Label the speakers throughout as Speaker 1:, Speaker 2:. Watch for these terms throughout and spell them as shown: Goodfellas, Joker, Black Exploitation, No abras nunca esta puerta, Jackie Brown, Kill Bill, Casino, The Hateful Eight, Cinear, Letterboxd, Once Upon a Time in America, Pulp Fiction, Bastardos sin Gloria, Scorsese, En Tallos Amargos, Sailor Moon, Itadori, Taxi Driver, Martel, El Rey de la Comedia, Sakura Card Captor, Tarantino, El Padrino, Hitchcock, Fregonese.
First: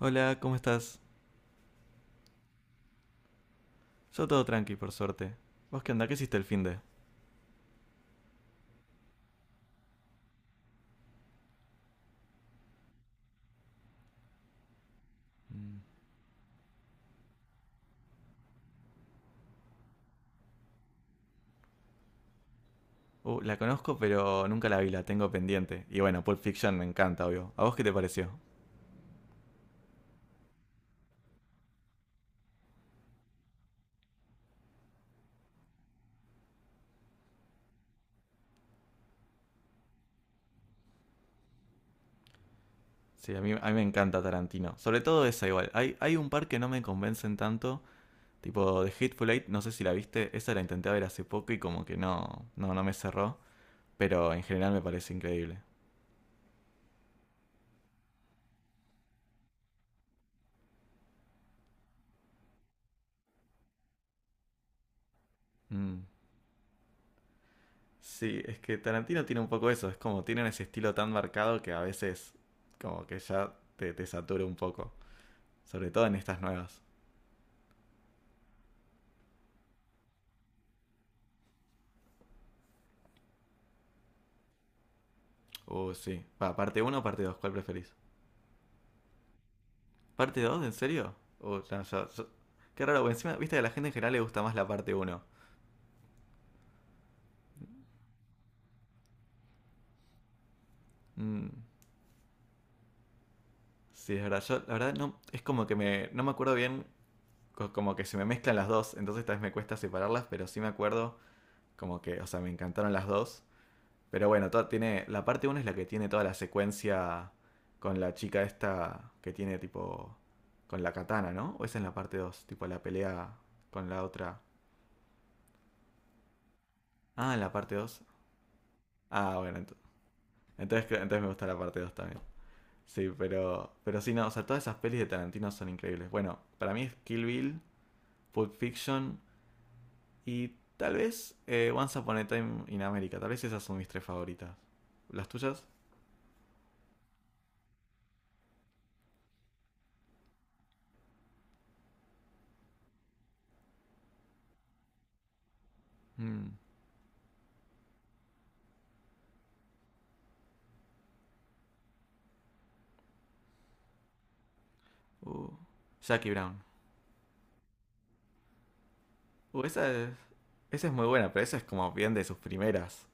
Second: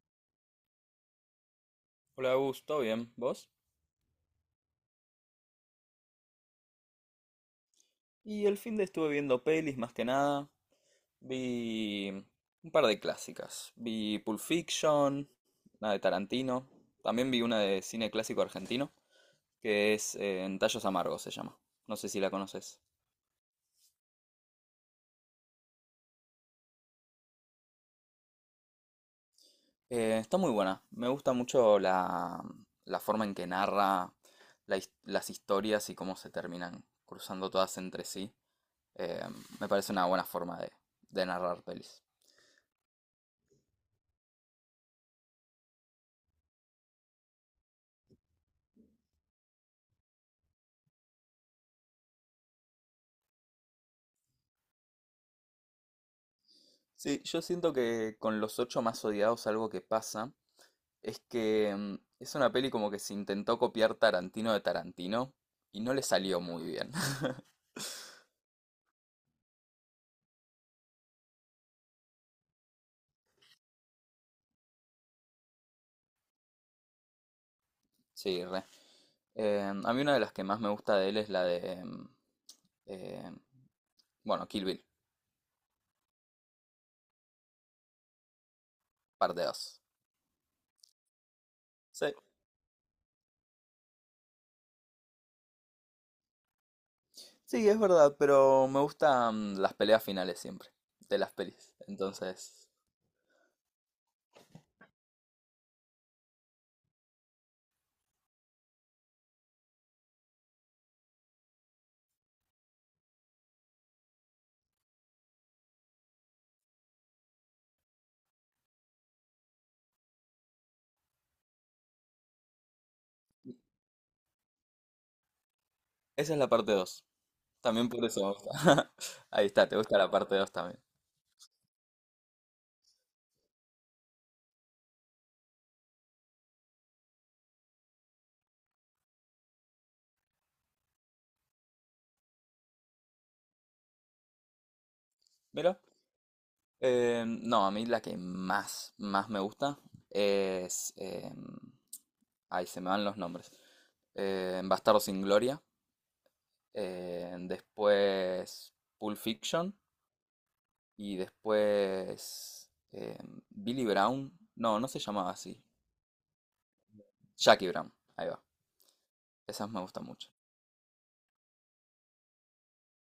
Speaker 1: Hola, ¿cómo estás?
Speaker 2: Hola, Gus, ¿todo bien? ¿Vos?
Speaker 1: Yo todo tranqui, por suerte. ¿Vos qué onda? ¿Qué hiciste el finde?
Speaker 2: Y el fin de estuve viendo pelis más que nada. Vi un par de clásicas. Vi Pulp Fiction, una de Tarantino. También vi una de cine clásico argentino, que es En Tallos Amargos se llama. No sé si la conoces.
Speaker 1: La conozco, pero nunca la vi, la tengo pendiente. Y bueno, Pulp Fiction me encanta, obvio. ¿A vos qué te pareció?
Speaker 2: Está muy buena. Me gusta mucho la forma en que narra las historias y cómo se terminan cruzando todas entre sí. Eh, Me parece una buena forma de narrar pelis.
Speaker 1: Sí, a mí me encanta Tarantino. Sobre todo esa igual. Hay un par que no me convencen tanto. Tipo, The Hateful Eight, no sé si la viste. Esa la intenté ver hace poco y como que no me cerró. Pero en general me parece increíble.
Speaker 2: Sí, yo siento que con Los Ocho Más Odiados algo que pasa es que es una peli como que se intentó copiar Tarantino de Tarantino y no le
Speaker 1: Mm.
Speaker 2: salió muy bien.
Speaker 1: Sí, es que Tarantino tiene un poco eso. Es como, tienen ese estilo tan marcado que a veces como que ya te satura un poco. Sobre todo en estas nuevas.
Speaker 2: Sí, re. A mí una de las que más me gusta de él es la de, eh, bueno, Kill Bill,
Speaker 1: Sí. Va, ¿parte uno o parte dos, cuál preferís?
Speaker 2: parte 2.
Speaker 1: ¿Parte dos? ¿En serio? Ya,
Speaker 2: Sí,
Speaker 1: ya, ya. Qué raro, porque encima, viste, que a la gente en general le gusta más la parte uno.
Speaker 2: sí, es verdad, pero me gustan las peleas finales siempre de las
Speaker 1: Mm,
Speaker 2: pelis. Entonces,
Speaker 1: sí, es verdad. Yo, la verdad, no, es como que no me acuerdo bien. Como que se me mezclan las dos, entonces tal vez me cuesta separarlas, pero sí me acuerdo, como que, o sea, me encantaron las dos. Pero bueno, todo tiene, la parte uno es la que tiene toda la secuencia con la chica esta que tiene tipo, con la katana, ¿no? ¿O esa es en la parte dos, tipo la pelea con la otra?
Speaker 2: esa es la parte 2.
Speaker 1: Ah, en la parte
Speaker 2: También
Speaker 1: 2.
Speaker 2: por eso me gusta.
Speaker 1: Ah,
Speaker 2: Ahí
Speaker 1: bueno,
Speaker 2: está, te gusta la parte 2 también.
Speaker 1: entonces, entonces me gusta la parte 2 también. Sí, pero sí, no, o sea, todas esas pelis de Tarantino son increíbles. Bueno, para mí es Kill Bill, Pulp Fiction y tal vez Once Upon a Time in America. Tal vez esas son mis tres favoritas. ¿Las tuyas?
Speaker 2: Mira. No, a mí la que más me gusta es... ahí se me van los nombres. Bastardos sin Gloria.
Speaker 1: Mm,
Speaker 2: Después Pulp Fiction. Y después Billy Brown. No, no se llamaba
Speaker 1: uh,
Speaker 2: así.
Speaker 1: Jackie Brown.
Speaker 2: Jackie Brown. Ahí va.
Speaker 1: Uh,
Speaker 2: Esas me
Speaker 1: esa
Speaker 2: gustan
Speaker 1: es,
Speaker 2: mucho.
Speaker 1: esa es muy buena, pero esa es como bien de sus primeras.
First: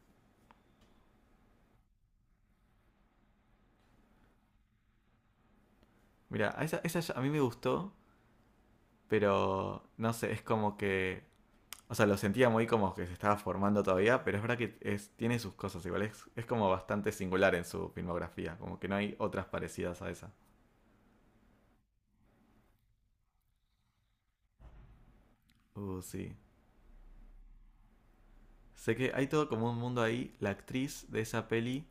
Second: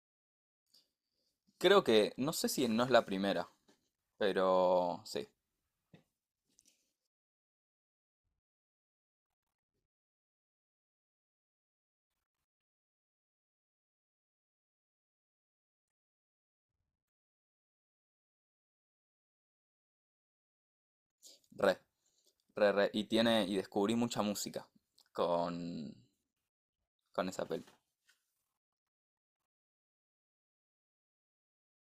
Speaker 2: Creo que, no sé si no es la primera, pero sí,
Speaker 1: Mira, a esa, esa ya- a mí me gustó, pero no sé, es como que. O sea, lo sentía muy como que se estaba formando todavía, pero es verdad que es, tiene sus cosas igual. Es como bastante singular en su filmografía, como que no hay otras parecidas a esa.
Speaker 2: re, re. Y tiene, y descubrí mucha música con,
Speaker 1: Sí.
Speaker 2: con esa peli.
Speaker 1: Sé que hay todo como un mundo ahí. La actriz de esa peli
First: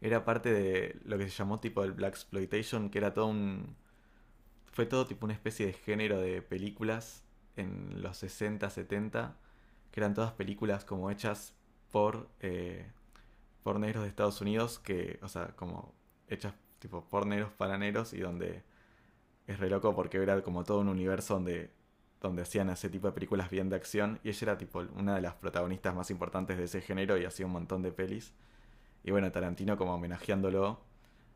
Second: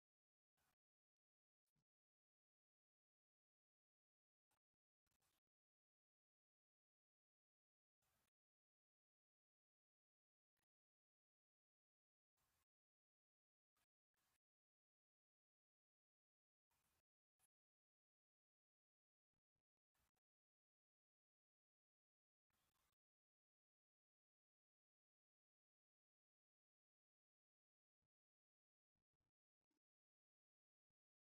Speaker 1: era parte de lo que se llamó tipo el Black Exploitation, que era todo un. Fue todo tipo una especie de género de películas en los 60, 70, que eran todas películas como hechas por eh, por negros de Estados Unidos que, o sea, como hechas tipo por negros para negros, y donde es re loco porque era como todo un universo donde hacían ese tipo de películas bien de acción, y ella era tipo una de las protagonistas más importantes de ese género y hacía un montón de pelis. Y bueno, Tarantino como homenajeándolo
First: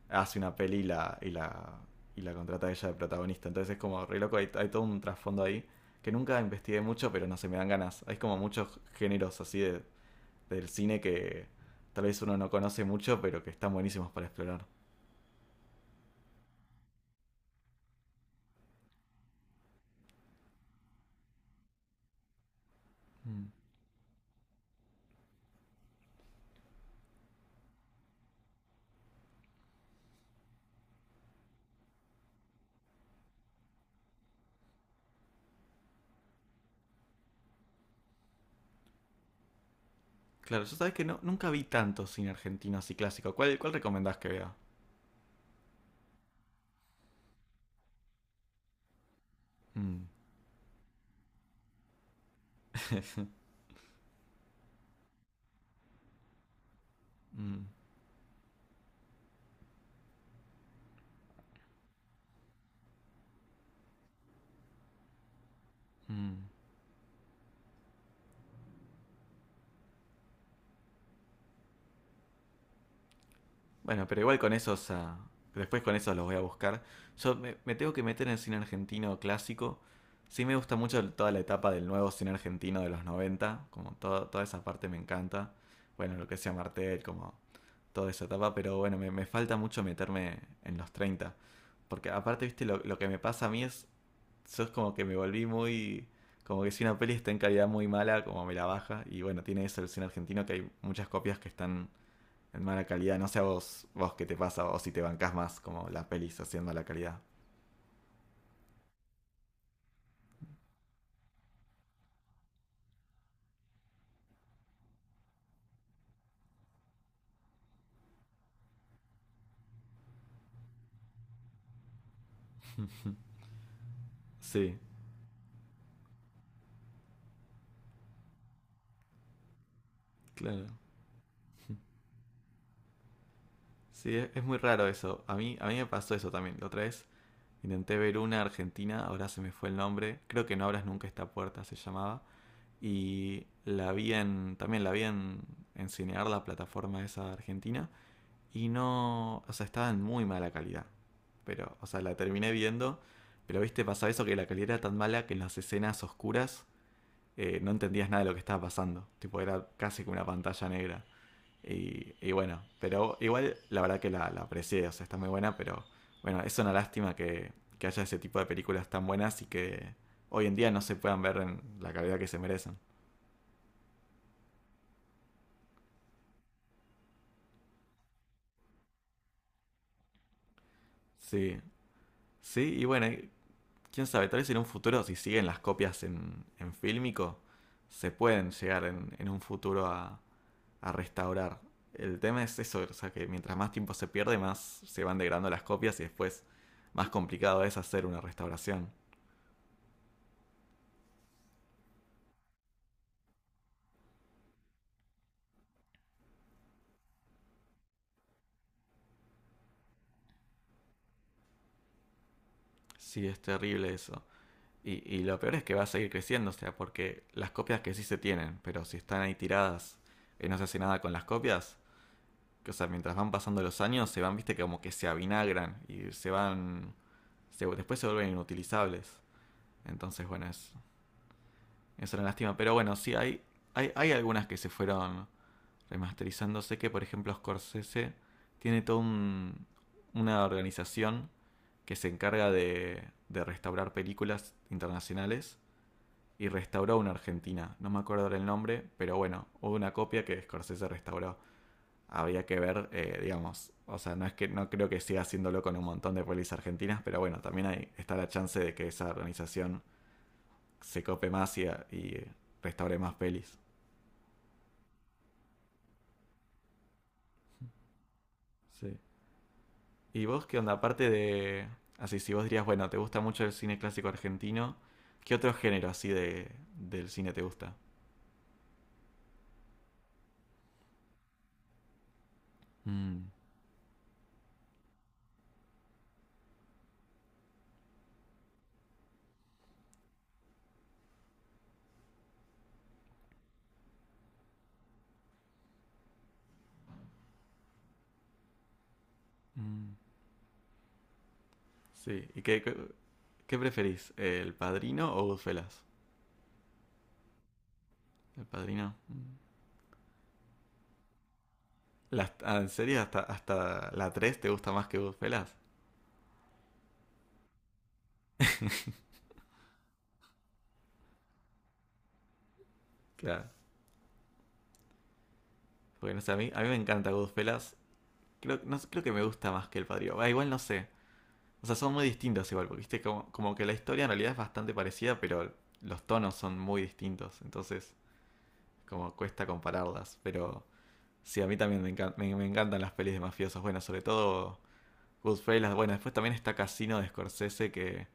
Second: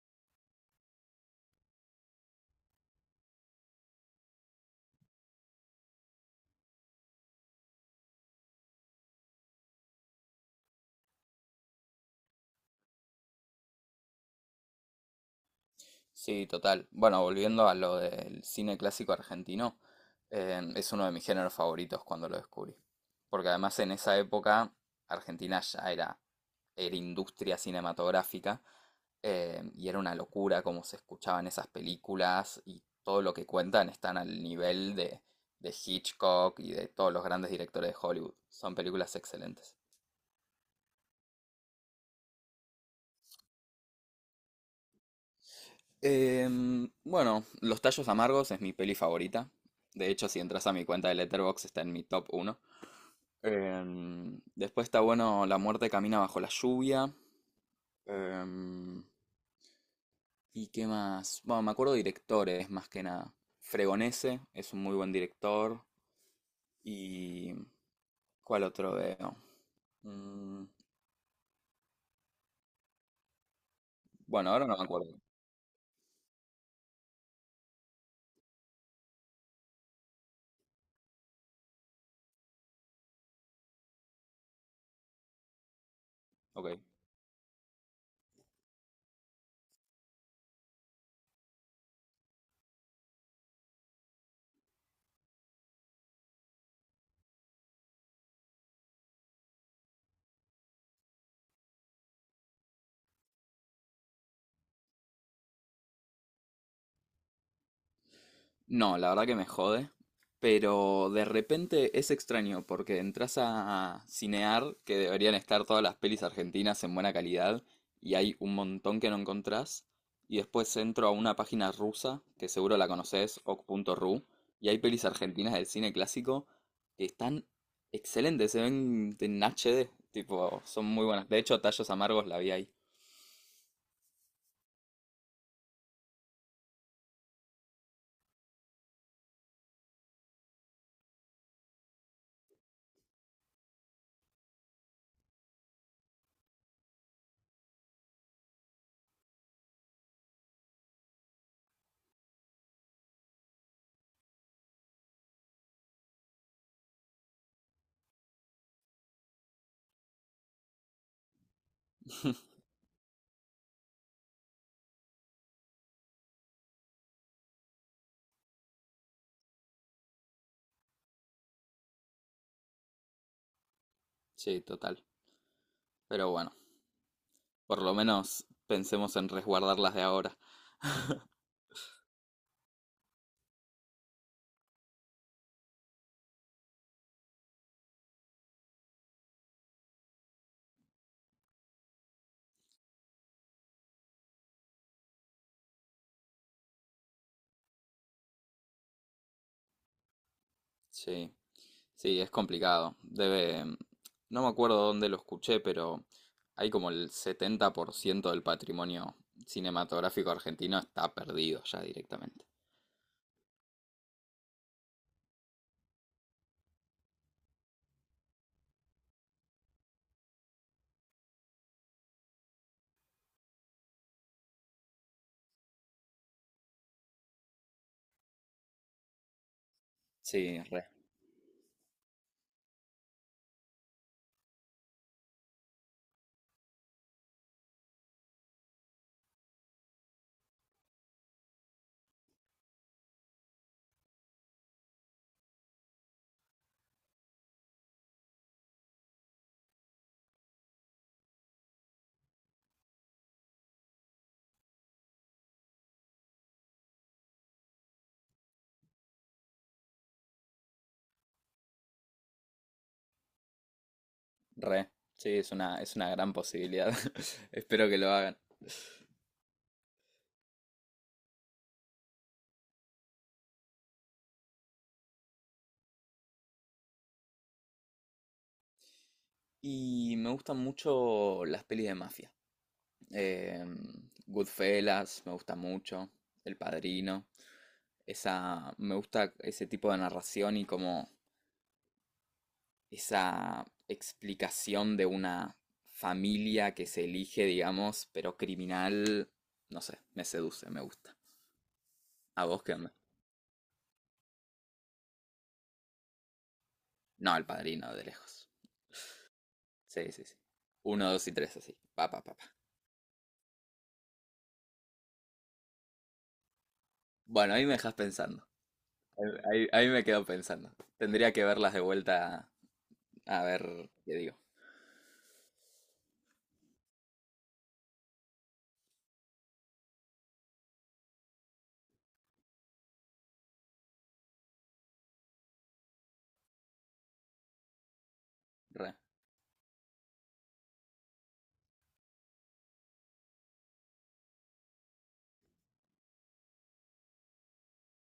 Speaker 1: hace una peli y la, y la, y la contrata a ella de protagonista. Entonces es como re loco, hay todo un trasfondo ahí que nunca investigué mucho, pero no, se me dan ganas. Hay como muchos géneros así de del cine que tal vez uno no conoce mucho, pero que están buenísimos para explorar.
Speaker 2: Sí, total. Bueno, volviendo a lo del cine clásico argentino, es uno de mis géneros favoritos cuando lo descubrí. Porque
Speaker 1: Mm.
Speaker 2: además en esa época Argentina ya era industria cinematográfica y era una locura cómo se escuchaban esas películas y todo lo que cuentan están al nivel de Hitchcock y de todos los grandes directores de Hollywood. Son películas excelentes.
Speaker 1: Claro, yo sabes que no, nunca vi tanto cine argentino así clásico. ¿Cuál recomendás que vea?
Speaker 2: Bueno, Los Tallos Amargos es mi peli favorita.
Speaker 1: Mm,
Speaker 2: De hecho, si entras a mi cuenta de Letterboxd está en mi top uno. Después está bueno La muerte camina bajo la lluvia.
Speaker 1: mm,
Speaker 2: Em, ¿Y qué más? Bueno, me acuerdo de directores más que nada. Fregonese es un muy buen director.
Speaker 1: mm.
Speaker 2: ¿Y cuál otro veo? Mm,
Speaker 1: Bueno, pero igual
Speaker 2: bueno,
Speaker 1: con
Speaker 2: ahora no me
Speaker 1: esos.
Speaker 2: acuerdo.
Speaker 1: Ah, después con esos los voy a buscar. Yo me tengo que meter en el cine argentino clásico. Sí, me gusta mucho toda la etapa del nuevo cine argentino de los noventa. Como toda esa parte me encanta. Bueno, lo que sea
Speaker 2: Ok.
Speaker 1: Martel, como toda esa etapa, pero bueno, me falta mucho meterme en los treinta. Porque aparte, viste, lo que me pasa a mí es, yo es como que me volví muy. Como que si una peli está en calidad muy mala, como me la baja. Y bueno, tiene eso el cine argentino, que hay muchas copias que están en mala calidad. No sé a vos, vos qué te pasa, o si te bancás más como las pelis haciendo mala calidad.
Speaker 2: No, la verdad que me jode, pero de repente es extraño porque entras a Cinear, que deberían estar todas las pelis argentinas en buena calidad, y hay un montón que no encontrás, y después entro a una página rusa, que seguro la conoces, o k punto ru y
Speaker 1: Sí,
Speaker 2: hay pelis argentinas del cine clásico que están excelentes, se ven en HD, tipo,
Speaker 1: claro.
Speaker 2: son muy buenas. De hecho, Tallos Amargos la vi ahí.
Speaker 1: Sí, es muy raro eso. A mí me pasó eso también. La otra vez intenté ver una argentina, ahora se me fue el nombre. Creo que No abras nunca esta puerta se llamaba. Y también la vi en Cinear, la plataforma esa argentina. Y no, o sea, estaba en muy mala calidad. Pero, o sea, la terminé viendo. Pero, viste, pasaba eso, que la calidad era tan mala que en las escenas oscuras no entendías nada de lo que estaba pasando. Tipo, era casi como una pantalla negra. Y bueno, pero igual la verdad que la aprecié, o sea, está muy buena, pero bueno, es una lástima que haya ese tipo de películas tan buenas y que hoy en día no se puedan ver en la calidad que se merecen.
Speaker 2: Sí, total. Pero bueno, por lo menos pensemos en resguardarlas de ahora.
Speaker 1: Sí, sí, y bueno, quién sabe, tal vez en un futuro, si siguen las copias en fílmico, se pueden llegar en un futuro a restaurar. El tema es eso, o sea, que mientras más tiempo se pierde, más se van degradando las copias, y después más complicado es hacer una restauración.
Speaker 2: Sí. Sí, es complicado. No me acuerdo dónde lo escuché, pero hay como el 70% del patrimonio cinematográfico argentino está perdido ya directamente.
Speaker 1: Sí, es terrible eso. Y lo peor es que va a seguir creciendo, o sea, porque las copias que sí se tienen, pero si están ahí tiradas y no se hace nada con las copias, que, o sea, mientras van pasando los años, se van, viste, como que se avinagran y se van, después se vuelven inutilizables. Entonces, bueno,
Speaker 2: Sí,
Speaker 1: es, es una lástima. Pero bueno, sí, hay algunas que se fueron remasterizando. Sé que, por ejemplo, Scorsese tiene una organización que se encarga de restaurar películas internacionales, y restauró una argentina. No me acuerdo el nombre, pero bueno, hubo una copia que Scorsese restauró. Habría que ver, digamos, o sea, no es que no creo que siga haciéndolo con un montón de pelis argentinas, pero bueno, también hay, está la chance de que esa organización se cope más y restaure más pelis.
Speaker 2: re. Sí, es una gran posibilidad. Espero que lo hagan.
Speaker 1: Sí. ¿Y vos qué onda? Aparte de. Así, si vos dirías, bueno, te gusta mucho el cine clásico argentino, ¿qué otro género así del cine te gusta?
Speaker 2: Y me gustan mucho las pelis de mafia.
Speaker 1: Mm,
Speaker 2: Eh, Goodfellas, me gusta mucho. El Padrino. Esa, me gusta ese tipo de narración y cómo, esa explicación de una familia que se elige, digamos, pero criminal, no
Speaker 1: mm.
Speaker 2: sé, me seduce, me gusta.
Speaker 1: Sí, ¿y
Speaker 2: ¿A vos qué onda?
Speaker 1: qué preferís? ¿El Padrino o Goodfellas?
Speaker 2: No, el padrino de
Speaker 1: El
Speaker 2: lejos.
Speaker 1: Padrino. Mm.
Speaker 2: Sí, sí, sí. Uno, dos y tres, así. Pa, pa, pa, pa.
Speaker 1: ¿En serio? ¿Hasta la tres te gusta más que Goodfellas?
Speaker 2: Bueno, ahí me dejas pensando. Ahí, me quedo pensando. Tendría que verlas de vuelta a
Speaker 1: Claro.
Speaker 2: ver qué digo.
Speaker 1: Porque no sé, a mí me encanta Goodfellas. Creo, no, creo que me gusta más que El Padrino. Ah, igual no sé. O sea, son muy distintos igual, porque viste como que la historia en realidad es bastante parecida, pero los tonos son muy distintos. Entonces,
Speaker 2: Re.
Speaker 1: como cuesta compararlas. Pero sí, a mí también me encantan las pelis de mafiosos. Bueno, sobre todo Goodfellas. Bueno, después también está Casino de Scorsese, que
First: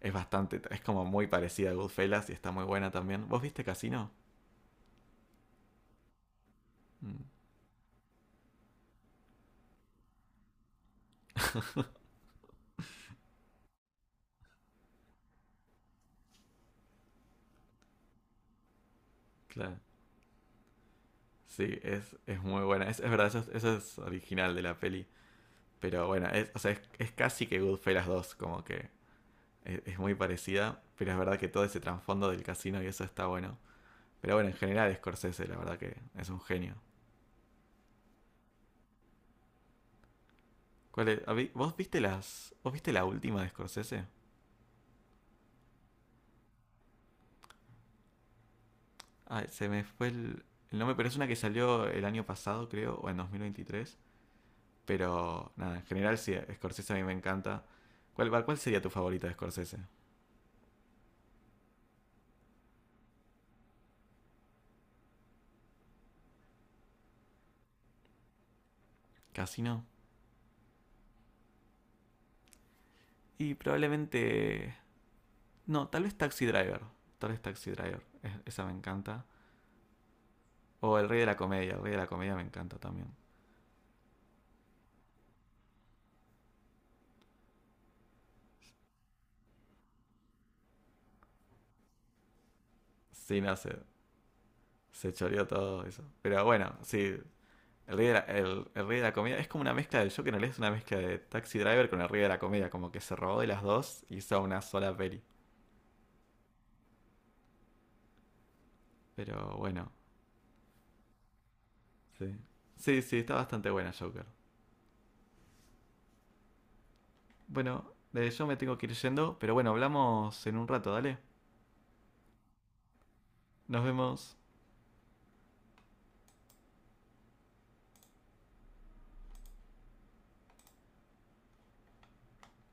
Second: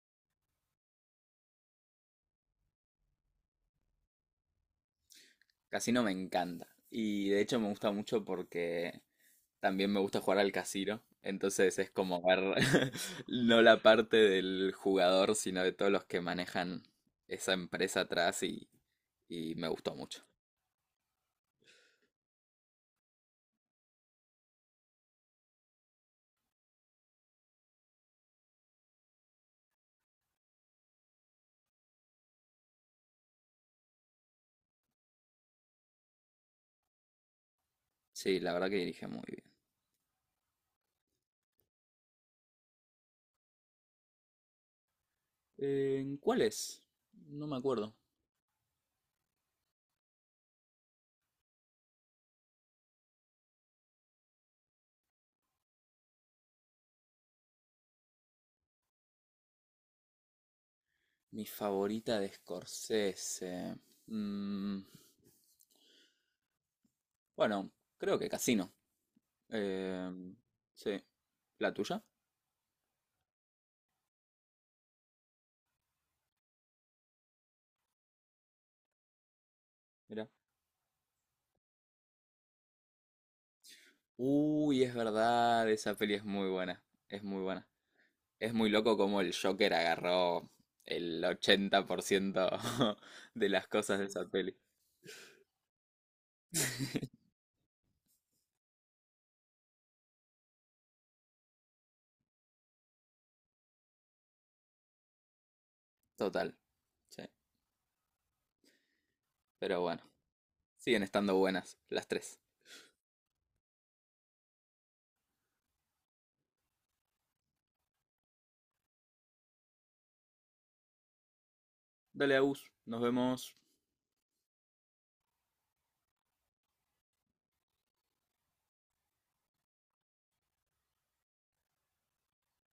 Speaker 1: es como muy parecida a Goodfellas y está muy buena también. ¿Vos viste Casino?
Speaker 2: Casino me encanta.
Speaker 1: Mm,
Speaker 2: Y de hecho me gusta mucho porque también me gusta jugar al casino, entonces es como ver no la parte del jugador, sino de todos los que manejan esa empresa atrás y me
Speaker 1: claro.
Speaker 2: gustó mucho.
Speaker 1: Sí, es muy buena. Es verdad, eso, eso es original de la peli. Pero bueno, o sea, es casi que Goodfellas dos, como que es muy parecida, pero es verdad que todo ese trasfondo del casino y eso está bueno. Pero bueno, en general Scorsese, la verdad que es un genio.
Speaker 2: Sí, la verdad que dirige muy bien.
Speaker 1: ¿Cuál es? ¿Vos viste las? ¿Vos viste la última de Scorsese?
Speaker 2: ¿Cuál es? No me acuerdo.
Speaker 1: Ah, se me fue el nombre, pero es una que salió el año pasado, creo, o en 2023. Pero nada, en general sí, Scorsese a mí me encanta. ¿Cuál sería tu favorita de Scorsese?
Speaker 2: Mi favorita de Scorsese. Mm, bueno, creo que Casino.
Speaker 1: ¿Casino?
Speaker 2: Eh, sí. ¿La tuya?
Speaker 1: Y probablemente. No, Tal vez Taxi Driver. Esa me encanta.
Speaker 2: Mira.
Speaker 1: O El Rey de la Comedia. El Rey de la Comedia me encanta también.
Speaker 2: Uy, es verdad, esa peli es muy buena. Es muy buena. Es muy loco cómo el Joker agarró el 80%
Speaker 1: Sí,
Speaker 2: de
Speaker 1: no,
Speaker 2: las
Speaker 1: se,
Speaker 2: cosas de esa peli.
Speaker 1: se choreó todo eso. Pero bueno, sí, el rey de la comedia es como una mezcla del Joker, en realidad es una mezcla de Taxi Driver con el rey de la comedia, como que se robó de las dos y hizo una sola peli.
Speaker 2: Total. Sí.
Speaker 1: Pero
Speaker 2: Pero
Speaker 1: bueno,
Speaker 2: bueno, siguen estando buenas las
Speaker 1: sí.
Speaker 2: tres.
Speaker 1: Sí, sí, está bastante buena Joker. Bueno, yo me tengo que ir yendo, pero bueno, hablamos en un rato, dale.
Speaker 2: Dale, Agus. Nos vemos.
Speaker 1: Nos vemos.